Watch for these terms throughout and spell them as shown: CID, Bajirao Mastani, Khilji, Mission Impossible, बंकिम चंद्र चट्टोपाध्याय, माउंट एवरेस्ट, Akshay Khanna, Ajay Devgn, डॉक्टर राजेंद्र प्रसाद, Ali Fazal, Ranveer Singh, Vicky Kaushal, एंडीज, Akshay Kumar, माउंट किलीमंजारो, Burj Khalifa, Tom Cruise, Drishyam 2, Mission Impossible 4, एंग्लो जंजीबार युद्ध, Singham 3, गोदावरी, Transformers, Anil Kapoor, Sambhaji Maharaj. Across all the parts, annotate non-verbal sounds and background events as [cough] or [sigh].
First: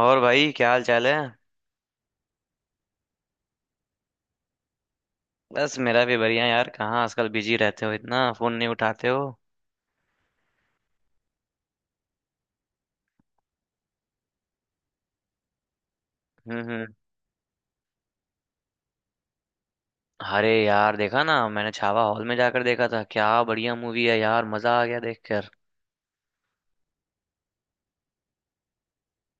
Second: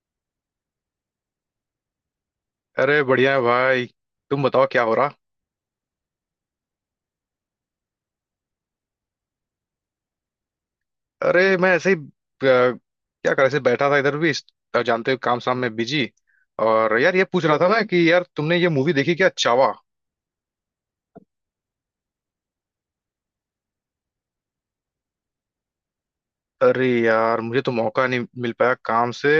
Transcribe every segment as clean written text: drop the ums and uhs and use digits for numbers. और भाई क्या हाल चाल है। अरे बढ़िया है भाई। तुम बताओ क्या हो रहा। बस मेरा भी बढ़िया यार। कहाँ आजकल बिजी रहते हो, इतना फोन नहीं उठाते हो। अरे मैं ऐसे ही क्या कर ऐसे बैठा था इधर भी जानते हो काम शाम में बिजी। हम्म। और यार ये पूछ रहा था ना कि यार तुमने ये मूवी देखी क्या, चावा। अरे यार देखा ना, मैंने छावा हॉल में जाकर देखा था। क्या बढ़िया मूवी है यार, मजा आ गया देखकर। अरे यार मुझे तो मौका नहीं मिल पाया काम से।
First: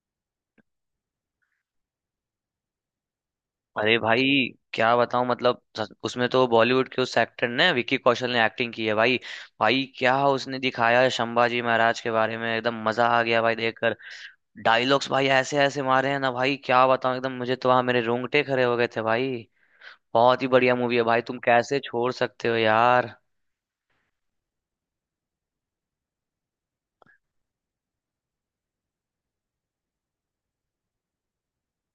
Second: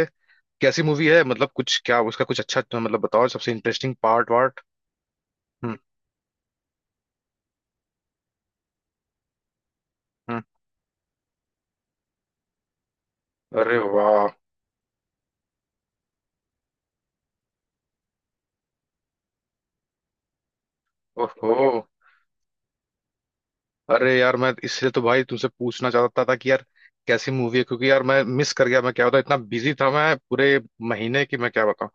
कैसी मूवी है, मतलब कुछ, क्या उसका कुछ अच्छा तो, मतलब बताओ सबसे इंटरेस्टिंग अरे भाई पार्ट वार्ट। क्या बताऊं, मतलब हम्म उसमें तो बॉलीवुड के उस एक्टर ने, विक्की कौशल ने एक्टिंग की है भाई। भाई क्या हम्म। उसने दिखाया है संभाजी महाराज के बारे में, एकदम मजा आ गया भाई अरे देखकर। वाह। डायलॉग्स भाई ऐसे ऐसे मारे हैं ना भाई, क्या बताऊं, एकदम मुझे तो वहां मेरे रोंगटे खड़े हो गए थे भाई। बहुत ही बढ़िया मूवी है भाई, तुम ओहो। कैसे छोड़ सकते हो यार। अरे यार मैं इसलिए तो भाई तुमसे पूछना चाहता था कि यार कैसी मूवी है, क्योंकि यार मैं मिस कर गया। मैं क्या बताऊं, इतना बिजी था मैं पूरे महीने की, मैं क्या बताऊं।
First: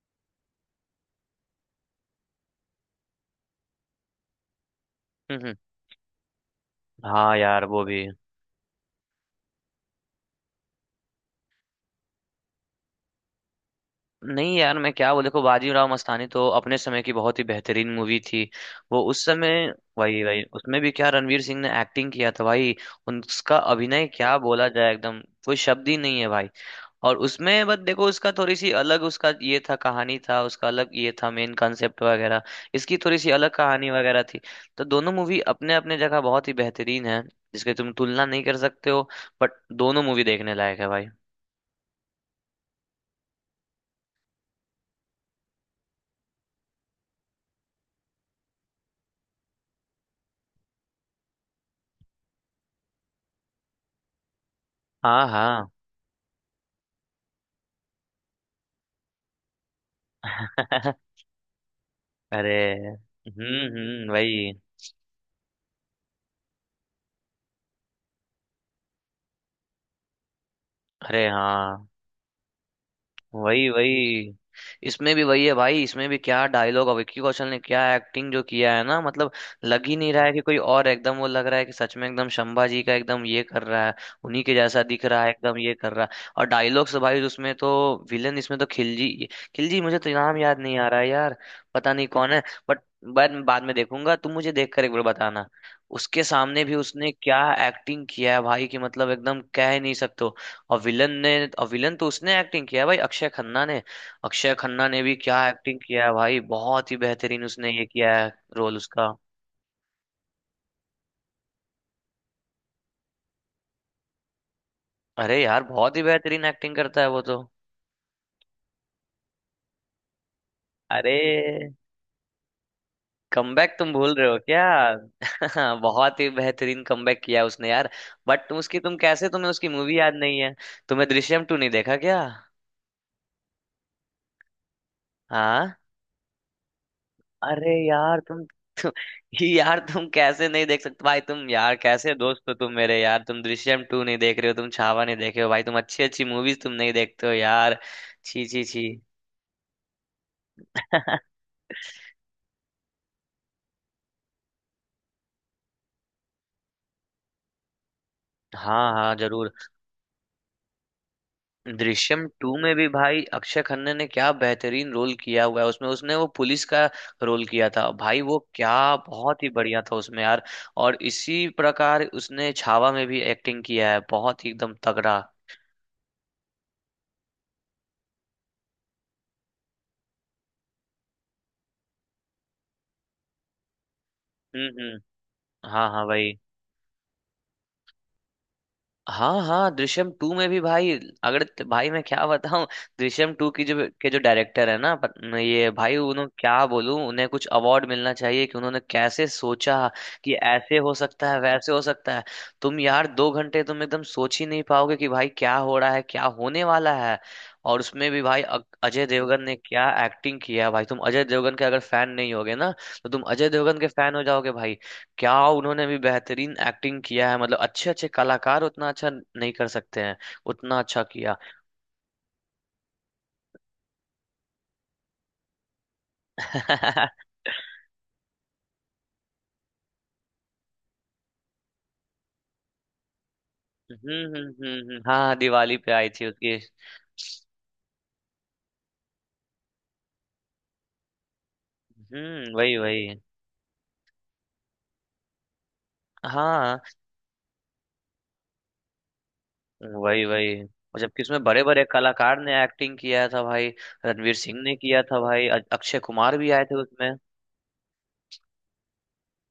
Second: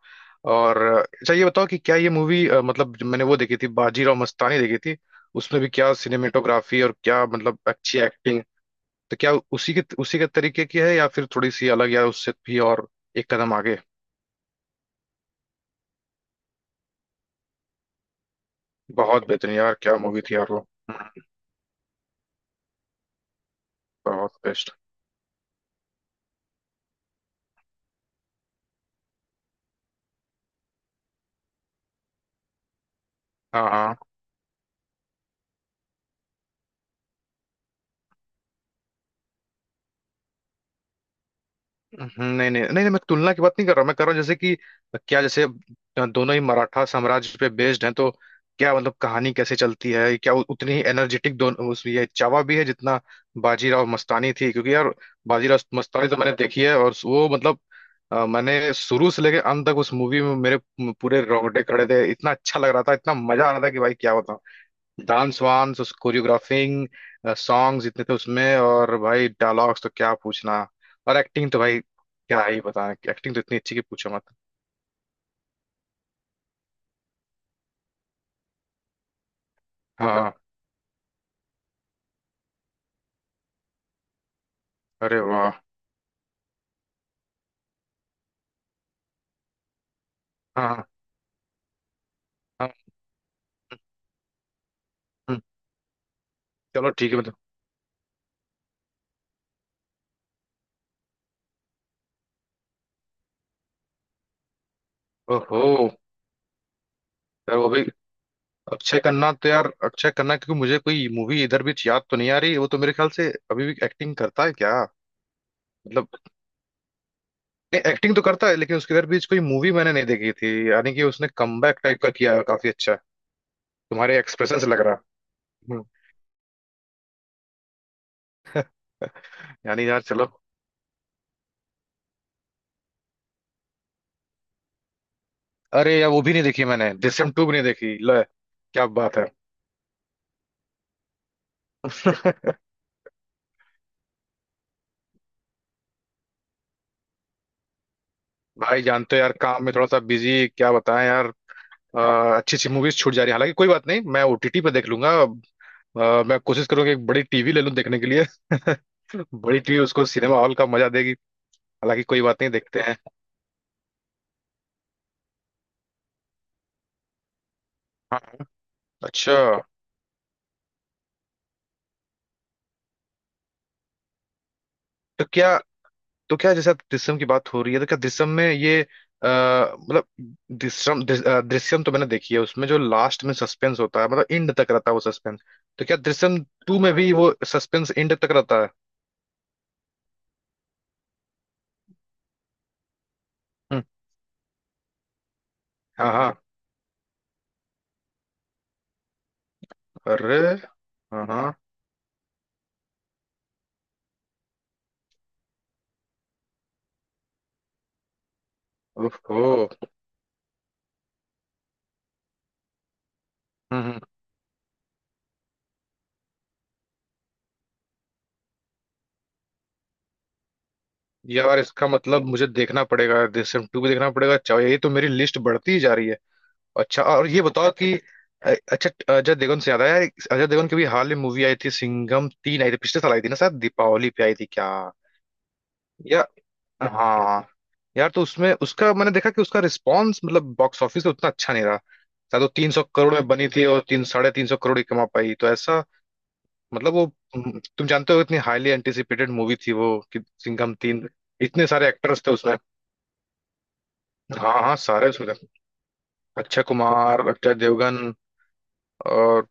और अच्छा ये बताओ कि क्या ये मूवी, मतलब जो मैंने वो देखी थी बाजीराव मस्तानी देखी थी, हम्म हम्म, उसमें भी क्या सिनेमेटोग्राफी और क्या हाँ मतलब यार वो अच्छी भी। एक्टिंग। तो क्या उसी के तरीके की है, या फिर थोड़ी सी अलग, या उससे भी और एक कदम आगे। नहीं यार मैं क्या बोल, देखो बाजीराव मस्तानी तो अपने समय की बहुत ही बेहतरीन मूवी थी। वो उस बहुत बेहतरीन समय। यार, क्या मूवी वही थी वही, यार वो। उसमें भी क्या हम्म। रणवीर सिंह ने एक्टिंग किया था भाई। उनका अभिनय बहुत क्या बोला बेस्ट। जाए, एकदम कोई शब्द ही नहीं है भाई। और उसमें बस देखो, उसका थोड़ी सी अलग उसका ये था, कहानी था उसका अलग ये था, मेन कॉन्सेप्ट वगैरह। इसकी थोड़ी सी अलग हाँ कहानी हाँ। वगैरह थी। तो दोनों मूवी अपने अपने जगह बहुत ही बेहतरीन है। जिसकी तुम तुलना नहीं कर सकते हो। बट दोनों मूवी देखने लायक है भाई। नहीं नहीं नहीं नहीं, मैं तुलना की बात नहीं कर रहा। मैं कर रहा हूँ जैसे कि क्या, जैसे दोनों ही मराठा साम्राज्य पे बेस्ड हैं, तो क्या मतलब कहानी कैसे चलती है, क्या उतनी ही एनर्जेटिक दोनों उस, ये चावा भी है जितना बाजीराव मस्तानी थी, क्योंकि यार हाँ बाजीराव हाँ। मस्तानी तो मैंने देखी है और वो मतलब मैंने शुरू से लेकर अंत तक उस मूवी में मेरे पूरे [laughs] रोंगटे खड़े थे, इतना अरे। अच्छा लग रहा था, इतना मजा आ रहा था कि भाई क्या! वही। डांस वांस, उस कोरियोग्राफिंग, सॉन्ग्स इतने थे उसमें, और भाई डायलॉग्स तो क्या पूछना। और अरे एक्टिंग तो भाई हाँ। क्या ही बताना, एक्टिंग तो इतनी वही अच्छी कि पूछो मत। वही, इसमें भी वही है भाई, इसमें भी क्या डायलॉग, और विक्की कौशल ने क्या एक्टिंग जो किया है ना, मतलब लग ही नहीं रहा है हाँ। कि कोई और है, एकदम वो लग रहा है कि सच में एकदम शंभा जी का एकदम ये कर रहा है। उन्हीं के जैसा दिख अरे रहा है, वाह। एकदम ये कर रहा है। और डायलॉग्स भाई, उसमें तो विलन, इसमें तो खिलजी। खिलजी मुझे तो नाम याद नहीं आ हाँ रहा है यार, पता नहीं कौन है। हाँ। बट बाद बाद में देखूंगा, तुम मुझे देख कर एक बार हम्म, बताना। उसके सामने भी चलो उसने ठीक है मतलब। क्या एक्टिंग किया है भाई कि मतलब एकदम कह ही नहीं सकते। और विलन ने। और विलन तो उसने एक्टिंग किया है भाई, अक्षय खन्ना ने। अक्षय खन्ना ने भी क्या ओहो। एक्टिंग किया है भाई, बहुत ही बेहतरीन यार वो उसने भी। ये किया है, रोल अक्षय उसका। खन्ना तो यार, अक्षय खन्ना क्योंकि मुझे कोई मूवी इधर भी याद तो नहीं आ रही। वो तो मेरे ख्याल से अभी भी एक्टिंग करता है क्या? अरे यार बहुत ही मतलब बेहतरीन एक्टिंग करता है वो तो। एक्टिंग तो करता है, लेकिन उसके इधर भी कोई मूवी मैंने नहीं देखी थी, यानी कि अरे उसने कमबैक टाइप का किया है, काफी अच्छा। कमबैक तुम भूल तुम्हारे रहे हो एक्सप्रेशन क्या। से लग रहा [laughs] बहुत ही बेहतरीन कमबैक किया है उसने यार। बट उसकी तुम है। कैसे, तुम्हें उसकी यानी मूवी यार याद चलो। नहीं है। तुम्हें दृश्यम टू नहीं देखा क्या। हाँ। अरे यार वो भी नहीं देखी, मैंने दृश्यम टू भी नहीं अरे देखी, यार लो तुम, क्या तुम बात है। यार तुम कैसे नहीं देख सकते भाई, तुम यार कैसे [laughs] दोस्त हो तुम मेरे यार, तुम दृश्यम टू नहीं देख रहे हो, तुम छावा नहीं देखे हो भाई, तुम अच्छी अच्छी मूवीज तुम नहीं देखते हो यार। छी छी भाई छी। जानते हो यार, काम में थोड़ा सा बिजी, क्या बताएं यार। [laughs] अ, अच्छी अच्छी मूवीज छूट जा रही है, हालांकि कोई बात नहीं, मैं ओटीटी पे देख लूंगा। मैं कोशिश करूंगा एक बड़ी टीवी ले लूं देखने के लिए। हाँ हाँ [laughs] जरूर। बड़ी टीवी उसको सिनेमा हॉल का मजा देगी। हालांकि कोई दृश्यम बात नहीं, टू में देखते भी हैं। भाई अक्षय खन्ना ने क्या बेहतरीन रोल किया हुआ है, उसमें उसने वो पुलिस का रोल किया था भाई, वो क्या अच्छा। बहुत ही बढ़िया था उसमें यार। और इसी प्रकार उसने छावा में भी एक्टिंग किया है, बहुत ही एकदम तगड़ा। तो क्या, तो क्या जैसे आप दृश्यम की बात हो रही है, तो क्या दृश्यम में ये मतलब दृश्यम तो मैंने देखी है, उसमें जो लास्ट में सस्पेंस होता है, मतलब एंड तक रहता है वो हम्म। सस्पेंस, तो हाँ क्या हाँ भाई। दृश्यम टू में भी वो सस्पेंस एंड तक रहता है? हाँ हाँ दृश्यम टू में भी भाई। अगर भाई मैं क्या बताऊं, दृश्यम टू की जो, हम्म, के जो डायरेक्टर है ना ये भाई, हाँ उन्होंने हाँ। क्या बोलूं, उन्हें कुछ अवार्ड मिलना चाहिए कि उन्होंने कैसे सोचा कि अरे ऐसे हो हाँ सकता है हाँ। वैसे हो सकता है। तुम यार 2 घंटे तुम एकदम सोच ही नहीं पाओगे कि भाई क्या हो रहा है, क्या होने वाला है। और उसमें भी भाई अजय देवगन ने ओहो। क्या एक्टिंग किया है भाई, तुम अजय देवगन के अगर फैन नहीं होगे ना, तो तुम अजय देवगन हम्म के हम्म। फैन हो जाओगे भाई। क्या उन्होंने भी बेहतरीन एक्टिंग किया है, मतलब अच्छे अच्छे कलाकार उतना अच्छा नहीं कर सकते हैं, उतना अच्छा किया। यार इसका मतलब मुझे देखना पड़ेगा, दृश्यम टू भी देखना पड़ेगा चाहे। ये तो मेरी लिस्ट बढ़ती ही जा रही है। [laughs] अच्छा हम्म और ये बताओ कि अच्छा, अजय देवगन से याद आया। अजय देवगन की भी हाल में मूवी आई थी, सिंघम 3 आई थी पिछले साल, आई थी ना शायद दीपावली हम्म। पे आई थी क्या, हाँ हाँ, दिवाली पे आई थी या? उसकी। हाँ। यार तो उसमें उसका मैंने देखा कि उसका रिस्पॉन्स मतलब बॉक्स ऑफिस पे उतना अच्छा नहीं रहा। शायद वो तीन वही सौ वही। करोड़ में बनी थी और तीन, 350 करोड़ ही कमा पाई, तो ऐसा हाँ मतलब वो। तुम जानते हो इतनी हाईली एंटिसिपेटेड मूवी थी वो कि, वही वही, सिंघम और तीन जबकि उसमें बड़े इतने बड़े सारे एक्टर्स थे कलाकार उसमें। ने एक्टिंग किया था भाई। रणवीर सिंह हाँ ने हाँ किया सारे था उसमें भाई, थे। अक्षय कुमार भी अक्षय आए थे उसमें। कुमार, अक्षय देवगन और,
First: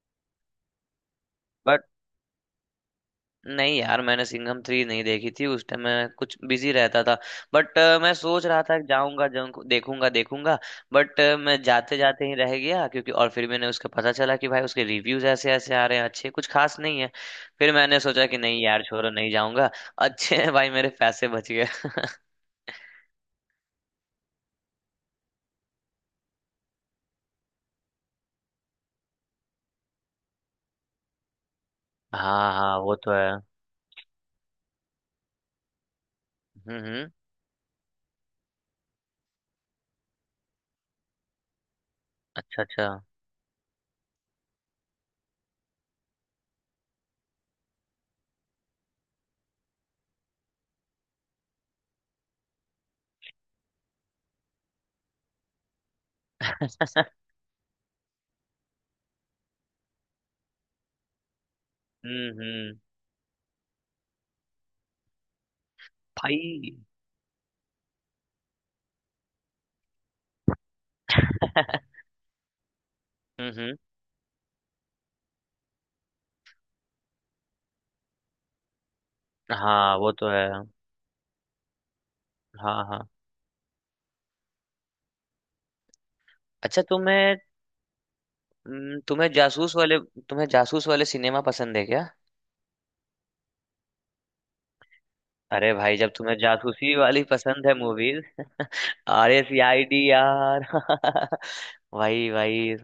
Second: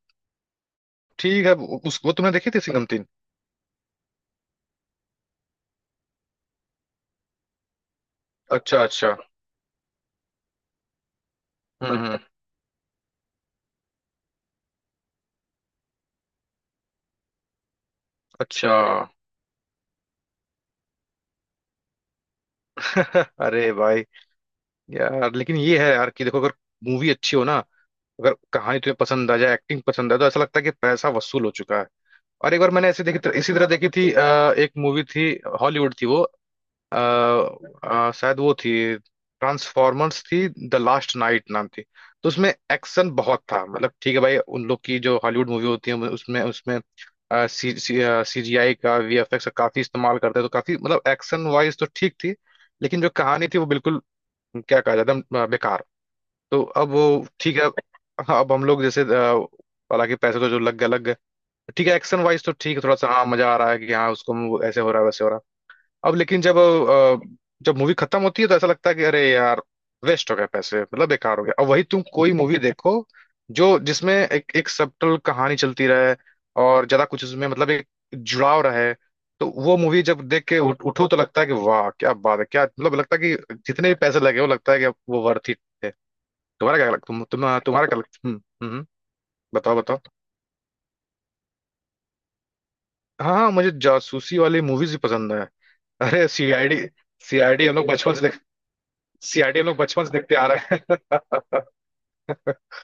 ठीक है। उस, वो तुमने देखी थी सिंघम 3? नहीं यार मैंने सिंघम थ्री नहीं देखी थी, उस टाइम मैं कुछ बिजी रहता था। बट मैं सोच रहा था अच्छा कि अच्छा। जाऊंगा जाऊंगा देखूंगा देखूंगा। बट मैं जाते हम्म। जाते ही रह गया, क्योंकि और फिर मैंने उसका पता चला कि भाई उसके रिव्यूज ऐसे ऐसे आ रहे हैं, अच्छे कुछ खास नहीं है। फिर मैंने सोचा कि नहीं अच्छा। यार छोड़ो, नहीं जाऊंगा। अच्छे हैं भाई, मेरे पैसे बच गए। [laughs] [laughs] अरे भाई। यार लेकिन ये है यार कि देखो, अगर मूवी अच्छी हो ना, अगर कहानी तुम्हें पसंद आ जाए, एक्टिंग पसंद आए, तो ऐसा लगता है कि पैसा वसूल हो चुका है। हाँ और एक बार हाँ मैंने वो ऐसे तो देखी, है। इसी तरह देखी थी एक मूवी थी, हॉलीवुड थी वो। अ, हम्म। शायद वो थी ट्रांसफॉर्मर्स, थी द लास्ट नाइट नाम थी। तो उसमें अच्छा अच्छा। एक्शन बहुत था, मतलब ठीक है भाई उन लोग की जो हॉलीवुड मूवी होती है, उसमें, उसमें सी सीजीआई का, वीएफएक्स का काफी इस्तेमाल करते हैं, तो काफी मतलब एक्शन वाइज तो ठीक थी। लेकिन जो कहानी थी वो बिल्कुल, क्या कहा जाए, एकदम बेकार। तो [laughs] अब वो ठीक है। अब हम लोग जैसे हालांकि पैसे तो जो लग गए लग गए। ठीक है एक्शन वाइज तो ठीक हम्म। है, थोड़ा सा हाँ मजा आ रहा है कि हाँ उसको ऐसे हो रहा है वैसे हो रहा है। अब लेकिन जब भाई। जब मूवी खत्म होती है तो ऐसा लगता है कि अरे यार, वेस्ट हो गया पैसे, मतलब बेकार हो गया। [laughs] अब वही तुम कोई मूवी [laughs] देखो हम्म। जो, जिसमें एक एक सबटल कहानी चलती रहे, और ज्यादा कुछ उसमें मतलब एक जुड़ाव रहे, तो वो हाँ मूवी वो जब तो है, देख के उठो तो लगता है कि वाह क्या बात है, क्या हाँ मतलब हाँ। लगता है कि जितने भी पैसे लगे, वो लगता है कि वो वर्थ इट है। अच्छा तुम्हें, तुम्हारा क्या लग- हम्म। तुम्हें जासूस बताओ वाले, बताओ। तुम्हें जासूस वाले सिनेमा पसंद है क्या। हाँ हाँ मुझे जासूसी वाली मूवीज भी पसंद है। अरे भाई जब अरे तुम्हें सीआईडी, जासूसी वाली पसंद सीआईडी है हम लोग बचपन मूवीज, से, [laughs] आर एस सीआईडी लोग आई डी बचपन से देखते आ यार। रहे हैं। [laughs] [laughs] भाई भाई,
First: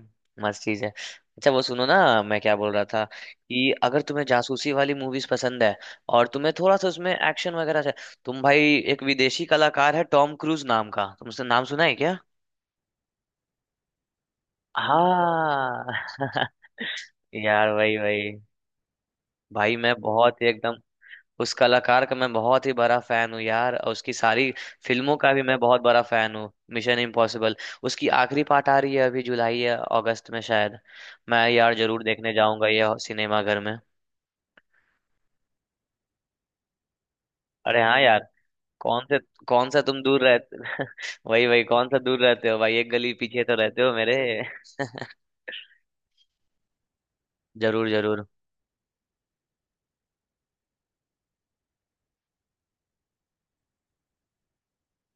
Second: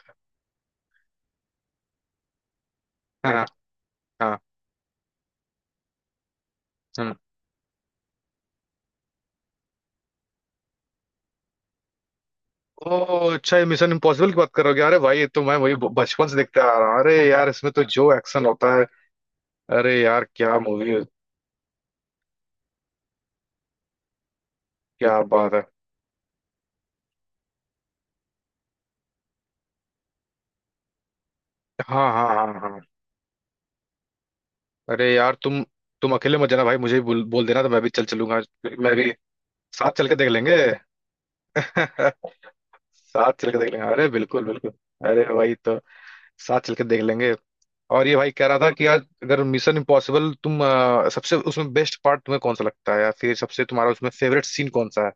मस्त चीज है। अच्छा वो सुनो ना, मैं क्या बोल रहा था हाँ कि अगर तुम्हें हाँ। जासूसी वाली मूवीज पसंद है, और तुम्हें थोड़ा सा उसमें हम्म। एक्शन वगैरह से, तुम भाई एक विदेशी कलाकार है टॉम क्रूज नाम का, तुमसे नाम सुना है क्या। ओ अच्छा, ये मिशन इम्पॉसिबल की बात करोगे? अरे भाई ये तो मैं वही हाँ। बचपन से [laughs] देखते आ रहा हूँ। अरे यार यार इसमें तो वही जो वही। एक्शन होता है, भाई मैं अरे यार बहुत ही क्या एकदम, मूवी है! उस कलाकार का मैं बहुत ही बड़ा फैन हूँ यार, और उसकी सारी फिल्मों क्या का भी बात मैं है। बहुत बड़ा फैन हूँ, मिशन इम्पॉसिबल। उसकी आखिरी पार्ट आ रही है अभी, जुलाई या अगस्त में शायद। मैं यार जरूर हाँ हाँ देखने हाँ जाऊंगा हाँ। ये सिनेमा घर में। अरे यार तुम, अकेले मत जाना भाई, मुझे भी बोल देना, तो मैं अरे भी हाँ चल यार। चलूंगा। मैं कौन भी, से, कौन सा साथ तुम चल के दूर देख लेंगे। रहते। [laughs] वही वही, [laughs] कौन सा दूर रहते हो भाई, एक गली साथ पीछे चल तो के देख रहते लेंगे, हो अरे मेरे। बिल्कुल बिल्कुल। अरे वही तो, साथ चल के देख लेंगे। जरूर और ये जरूर। भाई कह रहा था कि आज, अगर मिशन इम्पॉसिबल, तुम सबसे उसमें बेस्ट पार्ट तुम्हें कौन सा लगता है, या फिर सबसे तुम्हारा उसमें फेवरेट सीन कौन सा है?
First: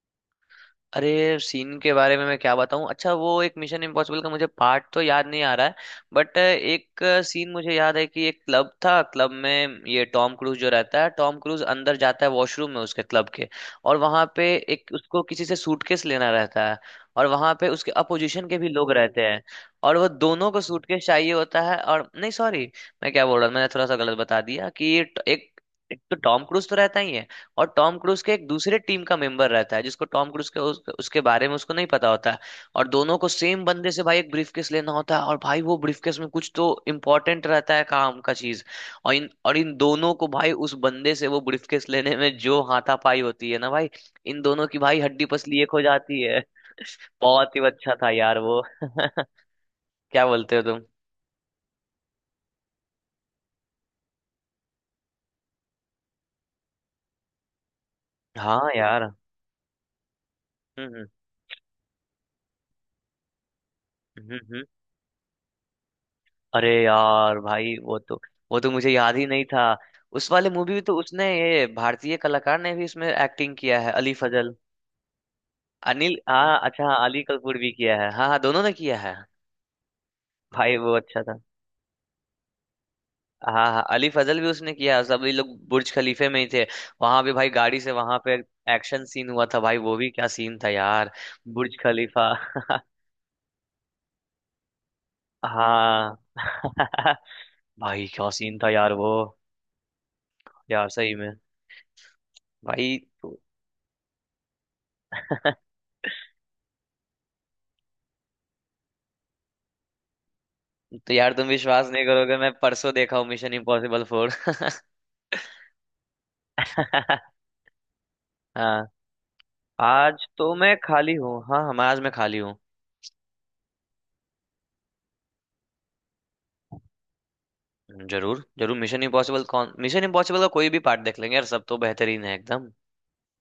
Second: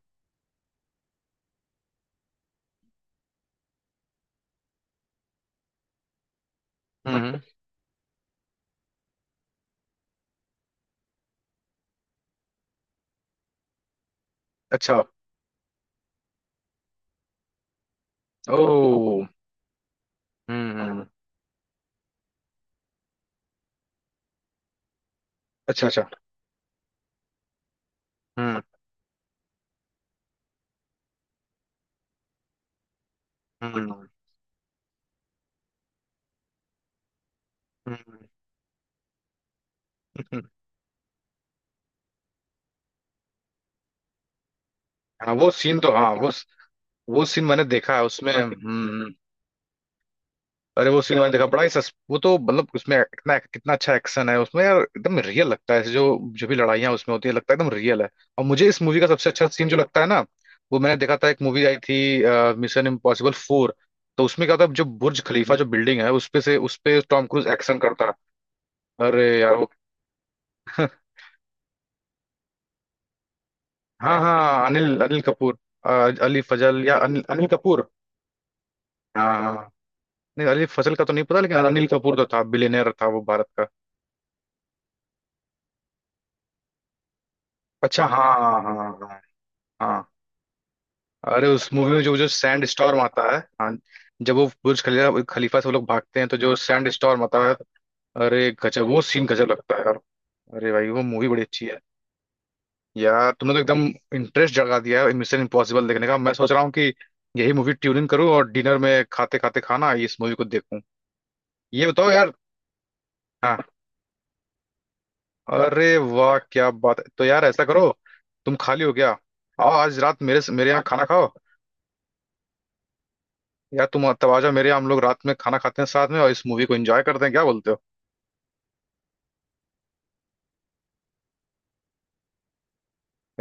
अरे सीन के बारे में मैं क्या बताऊं, अच्छा वो एक मिशन इम्पॉसिबल का मुझे पार्ट तो याद नहीं आ रहा है। बट एक हम्म। सीन मुझे याद है, कि एक क्लब था, क्लब में ये टॉम क्रूज जो रहता है, टॉम क्रूज अंदर जाता है वॉशरूम में उसके क्लब के, और वहां पे एक अच्छा। उसको किसी से सूटकेस लेना रहता है। और वहां पे उसके अपोजिशन के भी लोग ओ। रहते हैं। और वो दोनों को सूटकेस हम्म। चाहिए होता है, और नहीं सॉरी, मैं क्या बोल रहा हूँ, मैंने थोड़ा सा गलत बता दिया कि ये एक, अच्छा एक अच्छा। तो टॉम क्रूज तो रहता ही है। और टॉम क्रूज के एक हम्म दूसरे टीम का मेंबर रहता है, जिसको टॉम क्रूज के उसके बारे में उसको नहीं पता होता। और दोनों को सेम बंदे से हम्म। भाई एक ब्रीफकेस लेना होता है, और भाई वो ब्रीफकेस में कुछ तो इम्पोर्टेंट रहता है, हम्म। काम का चीज। और इन दोनों को हम्म। भाई उस बंदे से वो ब्रीफकेस लेने में जो हाथापाई होती है ना भाई, इन दोनों की भाई हड्डी हाँ वो पसली एक हो सीन तो, हाँ जाती वो है। वो सीन बहुत मैंने ही अच्छा देखा है था उसमें, यार वो। [laughs] हम्म। क्या बोलते हो तुम। अरे वो सीन मैंने देखा बड़ा ही [laughs] सस वो तो मतलब उसमें इतना कितना अच्छा एक्शन है उसमें यार, एकदम रियल लगता है ऐसे, जो जो भी लड़ाइयाँ उसमें होती है लगता है एकदम रियल है। और हाँ मुझे इस मूवी यार। का सबसे अच्छा सीन जो लगता है ना, वो मैंने हम्म देखा था, एक मूवी आई थी मिशन इम्पॉसिबल 4, तो हम्म। उसमें क्या हम्म। था, जो बुर्ज खलीफा जो बिल्डिंग है उसपे से, अरे उसपे टॉम यार क्रूज भाई एक्शन वो करता तो, वो तो मुझे है। याद ही अरे नहीं यार था। वो। उस वाले मूवी में [laughs] तो उसने ये भारतीय कलाकार ने भी उसमें एक्टिंग किया है, अली हाँ फजल। हाँ, अनिल अनिल कपूर। अ, अनिल अली हाँ, अच्छा फजल, या हाँ, अली अनिल अनिल कपूर भी कपूर। किया है, हाँ हाँ दोनों ने किया है। हाँ हाँ। नहीं अली भाई वो फजल का तो अच्छा नहीं था। पता, लेकिन अनिल कपूर तो था, बिलियनर था वो भारत हाँ का। हाँ अली फजल भी उसने किया है, सब ये लोग बुर्ज खलीफे में ही थे। वहां पे भाई गाड़ी से अच्छा वहां पे हाँ हाँ एक्शन हाँ सीन हुआ था भाई, वो हाँ। भी क्या सीन था यार। अरे उस बुर्ज मूवी में जो जो खलीफा। सैंड [laughs] स्टॉर्म आता है, हाँ। जब वो बुर्ज खलीफा खलीफा से वो लोग हाँ। भागते हैं तो जो सैंड स्टॉर्म आता है। [laughs] भाई क्या अरे सीन था गजब, यार वो वो। सीन गजब लगता है यार। अरे यार भाई वो सही मूवी में। बड़ी अच्छी है। भाई। यार तुमने तो एकदम इंटरेस्ट जगा दिया है मिशन [laughs] इम्पॉसिबल देखने का, मैं सोच रहा हूँ कि यही मूवी ट्यूनिंग करूँ और डिनर में खाते खाते खाना इस मूवी को देखूं। तो यार तुम ये विश्वास नहीं बताओ यार। करोगे, मैं परसों देखा हूँ मिशन हाँ। इम्पॉसिबल 4। अरे वाह क्या [laughs] बात है, तो यार ऐसा करो, तुम खाली हाँ। हो, गया आओ आज रात आज मेरे तो मेरे मैं यहाँ खाना खाली खाओ। हूँ, हाँ हाँ, मैं आज मैं खाली हूँ। यार तुम तब आ जाओ मेरे यहाँ, हम लोग रात में खाना खाते हैं साथ में, और इस मूवी को एंजॉय करते हैं, क्या बोलते हो? जरूर जरूर, मिशन इम्पॉसिबल कौन मिशन इम्पॉसिबल का कोई भी पार्ट देख लेंगे यार, सब तो बेहतरीन है एकदम।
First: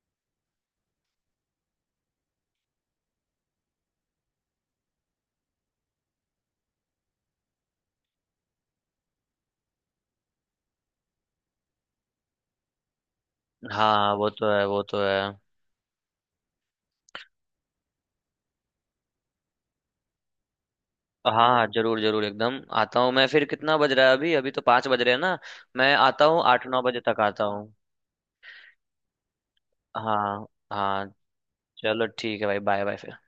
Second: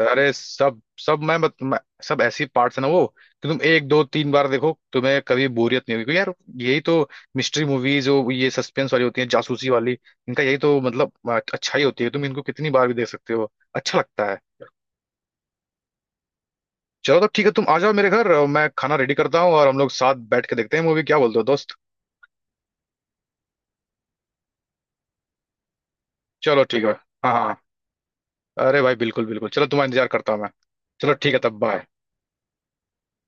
अरे सब सब मैं, मत, मैं सब ऐसी पार्ट्स है ना वो, कि तुम एक दो तीन बार देखो तुम्हें कभी बोरियत नहीं होगी, क्योंकि यार यही तो, मिस्ट्री मूवीज जो ये सस्पेंस वाली होती है जासूसी वाली, इनका यही तो मतलब अच्छा ही होती है, तुम इनको कितनी बार भी देख सकते हो, अच्छा हाँ वो लगता है। तो है, वो तो है। चलो तो ठीक है, तुम आ जाओ मेरे घर, मैं खाना रेडी करता हूँ और हम लोग साथ बैठ के देखते हैं मूवी, क्या हाँ बोलते हो हाँ दोस्त? जरूर जरूर, एकदम आता हूँ मैं, फिर कितना बज रहा है अभी, अभी तो 5 बज रहे हैं ना। मैं आता हूँ चलो 8 9 ठीक है, बजे तक हाँ आता हाँ हाँ। हूँ। अरे भाई बिल्कुल बिल्कुल, चलो तुम्हारा इंतजार करता हूँ हाँ मैं। हाँ। चलो ठीक है, तब बाय। चलो ठीक है भाई, बाय बाय फिर।